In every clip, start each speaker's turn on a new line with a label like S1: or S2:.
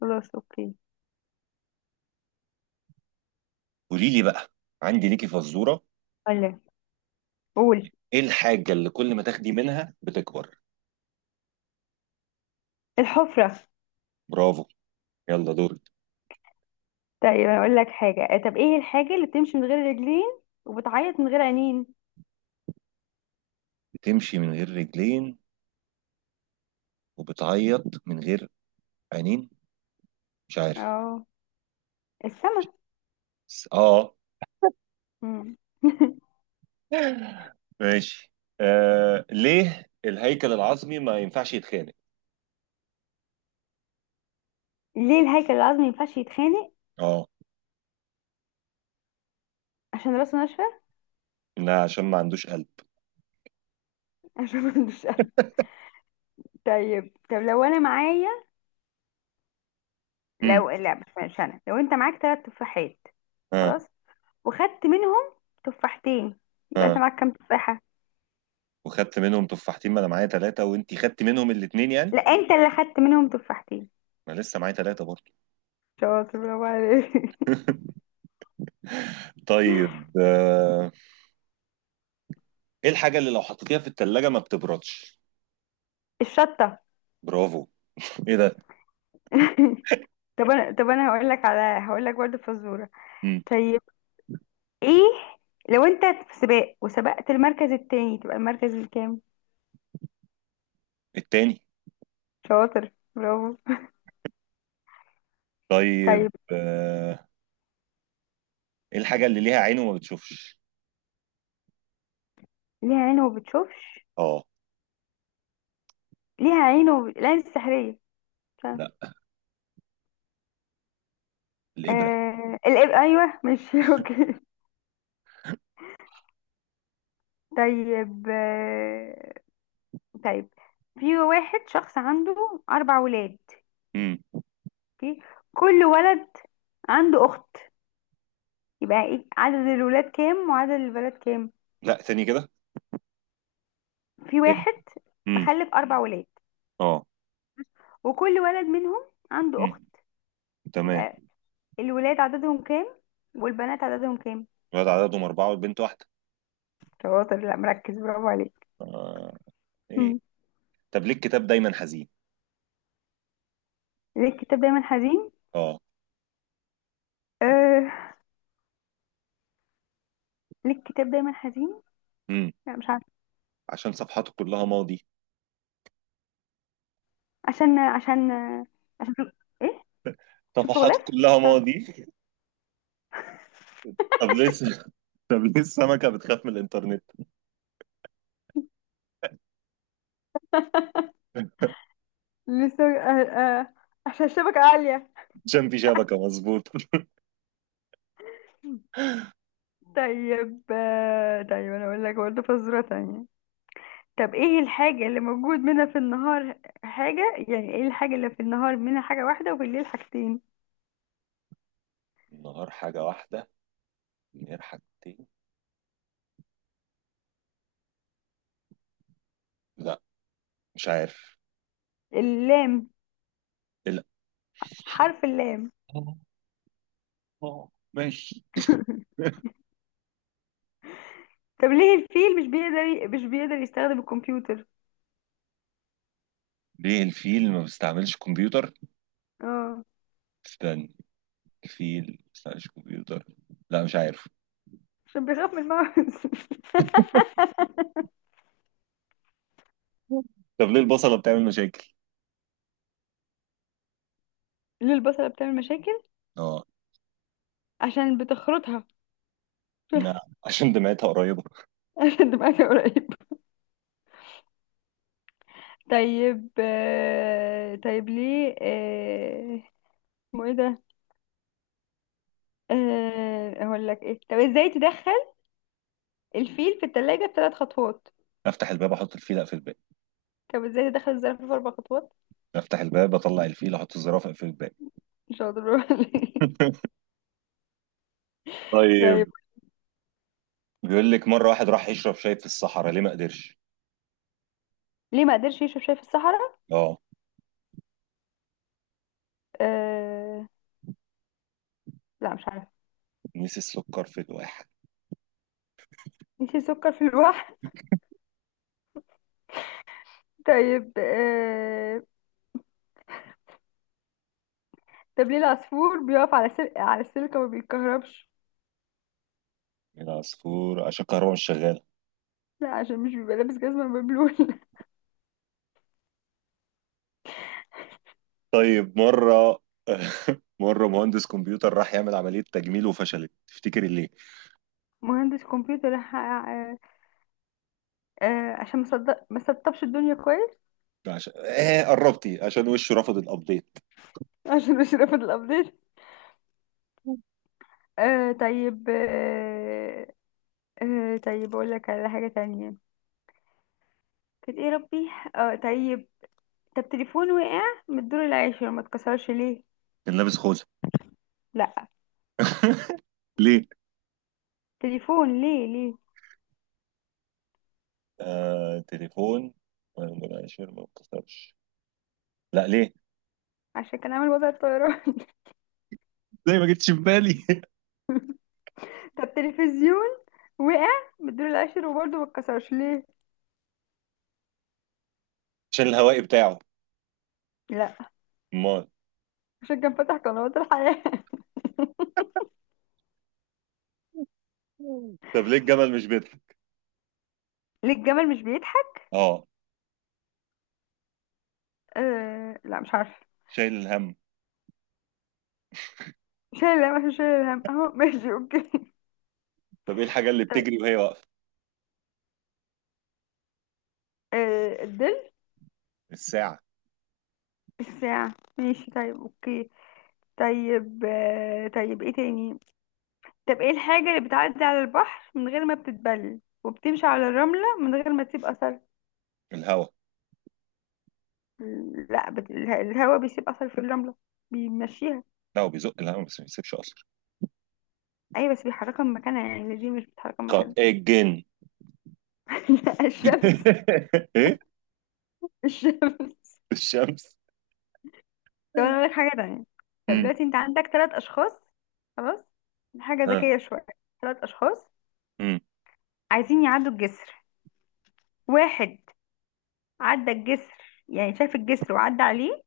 S1: خلاص، اوكي.
S2: قولي لي بقى. عندي ليكي فزورة.
S1: ولا. قول.
S2: ايه الحاجة اللي كل ما تاخدي منها بتكبر؟
S1: الحفرة.
S2: برافو. يلا دورك.
S1: طيب، انا اقول لك حاجة، طب ايه الحاجة اللي بتمشي من غير رجلين وبتعيط من غير عينين؟
S2: بتمشي من غير رجلين وبتعيط من غير عينين. مش عارف.
S1: اه. السما.
S2: اه.
S1: مم.
S2: ماشي. آه، ليه الهيكل العظمي ما ينفعش يتخانق؟
S1: ليه الهيكل العظمي ما ينفعش يتخانق؟
S2: اه،
S1: عشان راسه ناشفة.
S2: انها عشان ما عندوش قلب.
S1: عشان ما عندوش قلب. طيب، لو انا معايا،
S2: امم
S1: لو لا مش مش انا لو انت معاك ثلاث تفاحات،
S2: اه.
S1: خلاص، وخدت منهم تفاحتين، يبقى انت
S2: اه،
S1: معاك كام تفاحة؟
S2: وخدت منهم تفاحتين، ما انا معايا ثلاثة وانتي خدت منهم الاتنين يعني.
S1: لا، انت اللي خدت منهم تفاحتين.
S2: ما لسه معايا ثلاثة برضه.
S1: شاطر، برافو عليك.
S2: طيب آه، ايه الحاجة اللي لو حطيتيها في التلاجة ما بتبردش؟
S1: الشطة.
S2: برافو. ايه ده؟
S1: طب انا هقول لك برضه فزوره.
S2: مم.
S1: طيب، ايه؟ لو انت في سباق وسبقت المركز التاني تبقى المركز الكام؟
S2: التاني.
S1: شاطر، برافو.
S2: طيب
S1: طيب،
S2: آه، ايه الحاجة اللي ليها عين وما بتشوفش؟
S1: ليها عين وما بتشوفش.
S2: اه.
S1: ليها عين العين السحريه. مش عارفة.
S2: لا، الابره.
S1: ايوه، مش اوكي. طيب، طيب، في واحد شخص عنده اربع ولاد،
S2: مم.
S1: اوكي، كل ولد عنده اخت، يبقى ايه عدد الولاد كام وعدد البنات كام؟
S2: لا، تاني كده.
S1: في
S2: ايه.
S1: واحد
S2: مم.
S1: مخلف أربع ولاد،
S2: اه.
S1: وكل ولد منهم عنده أخت،
S2: مم. تمام.
S1: يبقى الولاد عددهم كام والبنات عددهم كام؟
S2: الولد عددهم أربعة والبنت واحدة.
S1: شاطر، لا مركز، برافو عليك.
S2: آه. ايه؟
S1: مم.
S2: طب ليه الكتاب دايما حزين؟
S1: ليه الكتاب دايما حزين؟
S2: اه.
S1: آه ليه الكتاب دايما حزين؟
S2: مم.
S1: لا، مش عارفة.
S2: عشان صفحاته كلها ماضي.
S1: عشان عشان عشان في... ايه، عشان في الغلاف.
S2: صفحاته كلها
S1: مش عارفة.
S2: ماضي. طب لسه طب ليه السمكة بتخاف من الإنترنت؟
S1: لسه. عشان الشبكة عالية.
S2: عشان في شبكة، مظبوط.
S1: طيب، طيب انا اقول لك برضه فزورة تانية. طب ايه الحاجة اللي موجود منها في النهار؟ حاجة يعني ايه الحاجة اللي في النهار منها حاجة واحدة وبالليل حاجتين؟
S2: النهار حاجة واحدة، الليل حاجتين. لا، مش عارف.
S1: اللام،
S2: لا.
S1: حرف اللام.
S2: آه، آه، ماشي.
S1: طب ليه الفيل مش بيقدر مش بيقدر يستخدم الكمبيوتر؟
S2: ليه الفيل ما بيستعملش كمبيوتر؟
S1: اه.
S2: استنى، الفيل ما بيستعملش كمبيوتر. لا، مش عارف.
S1: عشان بيخاف من الماوس.
S2: طب ليه البصلة بتعمل مشاكل؟
S1: ليه البصلة بتعمل مشاكل؟
S2: اه.
S1: عشان بتخرطها.
S2: لا، عشان دمعتها قريبة.
S1: عشان دماغها قريب. طيب، طيب ليه، اسمه ايه ده؟ اقول لك ايه، طب ازاي تدخل الفيل في التلاجة بثلاث خطوات؟
S2: افتح الباب، احط الفيل، اقفل الباب.
S1: طب ازاي دخل الزرافه في اربع خطوات؟
S2: افتح الباب، اطلع الفيل، احط الزرافة، اقفل الباب.
S1: مش هقدر. برافو عليك. طيب.
S2: طيب. بيقول لك مرة واحد راح يشرب شاي في الصحراء، ليه ما قدرش؟
S1: ليه ما قدرش يشرب شاي في الصحراء؟
S2: اه.
S1: آه... لا، مش عارفه.
S2: نسي السكر في الواحد.
S1: نسي سكر في الواح. طيب، طب ليه العصفور بيقف على السلك وما بيتكهربش؟
S2: العصفور عشان الكهرباء مش شغالة.
S1: لا، عشان مش بيبقى لابس جزمه مبلول.
S2: طيب مرة، مرة مهندس كمبيوتر راح يعمل عملية تجميل وفشلت، تفتكر ليه؟
S1: مهندس كمبيوتر عشان ما صدق ما سطبش الدنيا كويس.
S2: عشان آه، قربتي، عشان وشه رفض الابديت.
S1: عشان مش رافض الابديت. طيب، طيب اقول لك على حاجه تانية. كانت ايه ربي؟ اه، طيب. طب تليفون وقع من الدور العاشر ما اتكسرش ليه؟
S2: كان لابس خوذه.
S1: لا.
S2: ليه؟
S1: تليفون. ليه؟
S2: آه تليفون. ولا شير ما اتكسرش. لا، ليه؟
S1: عشان كان عامل وضع الطيران.
S2: زي ما جتش في بالي.
S1: طب تلفزيون وقع من الدور العاشر وبرضه ما اتكسرش ليه؟
S2: عشان الهوائي بتاعه.
S1: لا،
S2: امال.
S1: عشان كان فتح قنوات الحياة.
S2: طب ليه الجمل مش بيطلع؟
S1: ليه الجمل مش بيضحك؟
S2: اه.
S1: لا، مش عارفه.
S2: شايل الهم.
S1: شايل الهم، عشان شايل الهم اهو، ماشي، اوكي.
S2: طب ايه الحاجه اللي
S1: طيب،
S2: بتجري وهي واقفه؟
S1: الظل.
S2: الساعه.
S1: الساعة، ماشي، طيب، اوكي. طيب، طيب، ايه تاني؟ طب ايه الحاجة اللي بتعدي على البحر من غير ما بتتبل وبتمشي على الرملة من غير ما تسيب أثر؟
S2: الهوا.
S1: لا، الهوا بيسيب اثر في الرمله، بيمشيها.
S2: لا، هو بيزق الهوا بس ما بيسيبش اثر.
S1: ايوه، بس بيحركها من مكانها يعني، دي مش بتحركها من مكانها.
S2: إيه الجن؟
S1: لا، الشمس.
S2: ايه.
S1: الشمس.
S2: الشمس.
S1: طب انا اقول لك حاجه تانية. طب
S2: امم
S1: دلوقتي انت عندك ثلاث اشخاص، خلاص، دي حاجه
S2: ها.
S1: ذكيه شويه. ثلاث اشخاص
S2: امم
S1: عايزين يعدوا الجسر. واحد عدى الجسر، يعني شاف الجسر وعدى عليه.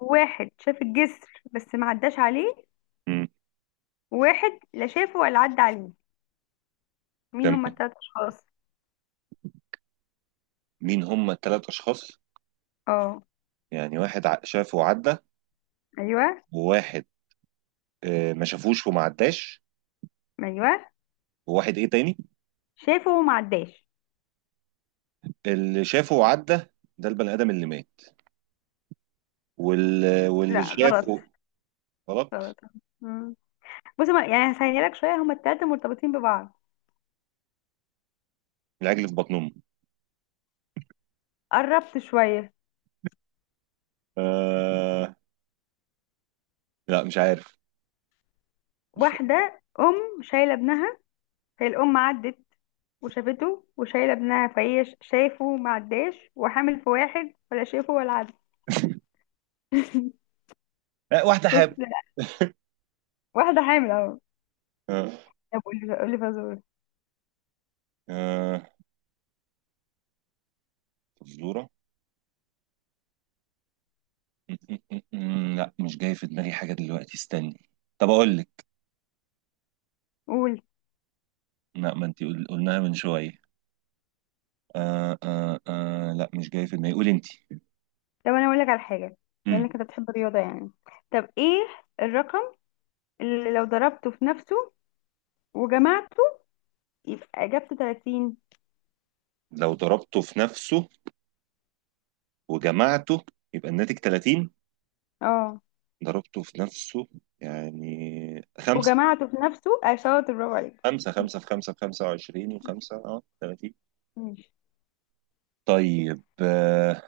S1: واحد شاف الجسر بس ما عداش عليه.
S2: امم
S1: واحد لا شافه ولا عدى عليه. مين
S2: تمام.
S1: هما الثلاث اشخاص؟
S2: مين هم الثلاث اشخاص؟
S1: اه.
S2: يعني واحد شافه وعدى،
S1: ايوه،
S2: وواحد آه، ما شافوش وما عداش،
S1: ايوه.
S2: وواحد ايه تاني؟
S1: شافه وما عداش.
S2: اللي شافه وعدى ده البني ادم اللي مات، واللي
S1: لا، غلط.
S2: شافه. غلط.
S1: غلط. مم. بصي، يعني هسهلها لك شوية، هما التلاتة مرتبطين ببعض.
S2: العجل في بطن امه.
S1: قربت شوية.
S2: آه... لا، مش عارف. مش فاهم.
S1: واحدة أم شايلة ابنها. هي الأم عدت وشافته، وشايلة ابنها، فهي شايفه، ما عداش، وحامل في واحد ولا شايفه ولا عدى.
S2: آه، واحده
S1: بس
S2: حاب.
S1: لا، واحدة حامل اهو.
S2: آه...
S1: طب قولي، قولي فزورة.
S2: آه... فزوره. م- م- م- لا، مش جاي في دماغي حاجه دلوقتي، استني. طب اقول لك.
S1: قول.
S2: لا، ما انت قلناها من شويه. لا، مش جاي في دماغي، قولي انت.
S1: طب أنا أقول لك على حاجة. بما
S2: مم.
S1: إنك أنت بتحب الرياضة يعني، طب إيه الرقم اللي لو ضربته في نفسه وجمعته يبقى إجابته 30؟
S2: لو ضربته في نفسه وجمعته يبقى الناتج 30؟
S1: اه،
S2: ضربته في نفسه يعني خمسة.
S1: وجمعته في نفسه. شاطر برافو عليك.
S2: خمسة، خمسة في خمسة في خمسة وعشرين، وخمسة اه 30.
S1: ماشي.
S2: طيب آه،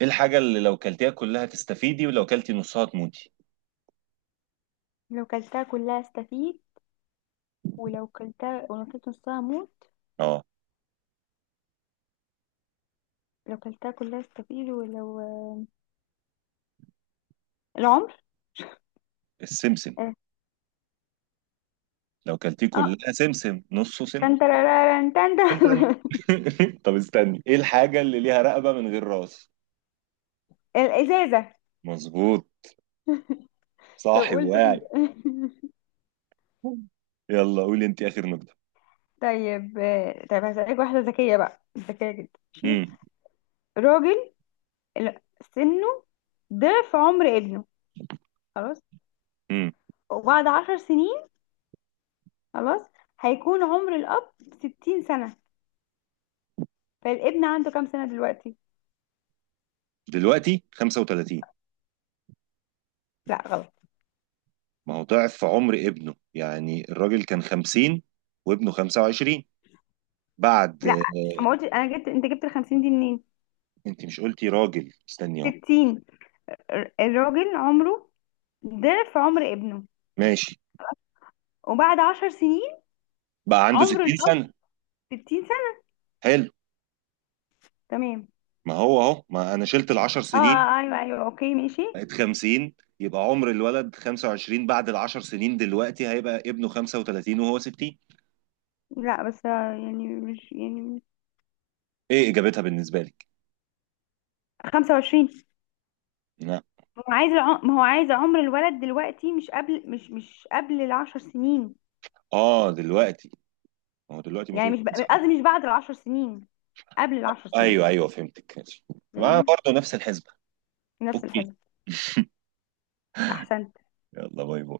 S2: ايه الحاجة اللي لو كلتيها كلها تستفيدي ولو كلتي نصها تموتي؟
S1: لو كلتها كلها استفيد ولو كلت نصها موت.
S2: اه.
S1: لو كلتها كلها استفيد ولو، العمر.
S2: السمسم.
S1: اه.
S2: لو كلتيه
S1: آه.
S2: كلها سمسم، نصه سم.
S1: تن ترارارن تن تن.
S2: استنى. طب استني، ايه الحاجة اللي ليها رقبة من غير راس؟
S1: الازازه.
S2: مظبوط.
S1: طب
S2: صاحي
S1: قلت تاني.
S2: واعي. يلا قولي انت اخر نقطة.
S1: طيب، طيب هسألك واحده ذكيه بقى، ذكيه جدا. ماشي،
S2: امم
S1: راجل ال- سنه ضعف عمر ابنه، خلاص،
S2: امم
S1: وبعد 10 سنين، خلاص، هيكون عمر الاب 60 سنه، فالابن عنده كام سنه دلوقتي؟
S2: دلوقتي 35.
S1: لا.
S2: ما هو ضعف في عمر ابنه، يعني الراجل كان 50 وابنه 25. بعد
S1: لا، ما
S2: آه،
S1: قلت انا. جبت انت؟ جبت ال 50 دي منين؟
S2: انت مش قلتي راجل؟ استني اهو.
S1: 60. الراجل عمره ضعف عمر ابنه،
S2: ماشي.
S1: وبعد 10 سنين
S2: بقى عنده
S1: عمر
S2: 60
S1: الاب
S2: سنة.
S1: 60 سنه.
S2: حلو.
S1: تمام.
S2: ما هو اهو، ما انا شلت ال 10
S1: اه،
S2: سنين
S1: ايوه، ايوه، اوكي، ماشي.
S2: بقت 50، يبقى عمر الولد 25. بعد ال 10 سنين دلوقتي هيبقى ابنه 35 وهو 60.
S1: لا بس، يعني مش يعني،
S2: ايه اجابتها بالنسبة لك؟
S1: 25.
S2: لا.
S1: ما هو عايز ما هو عايز عمر الولد دلوقتي مش قبل، مش قبل ال 10 سنين.
S2: اه دلوقتي. ما هو دلوقتي المفروض
S1: يعني مش
S2: يبقى
S1: قصدي
S2: 35.
S1: مش بعد ال 10 سنين، قبل ال 10 سنين.
S2: ايوه ايوه، فهمتك، ماشي. يبقى
S1: تمام.
S2: برضه نفس الحسبة.
S1: نفس
S2: اوكي.
S1: الحزب. احسنت.
S2: يلا، باي باي.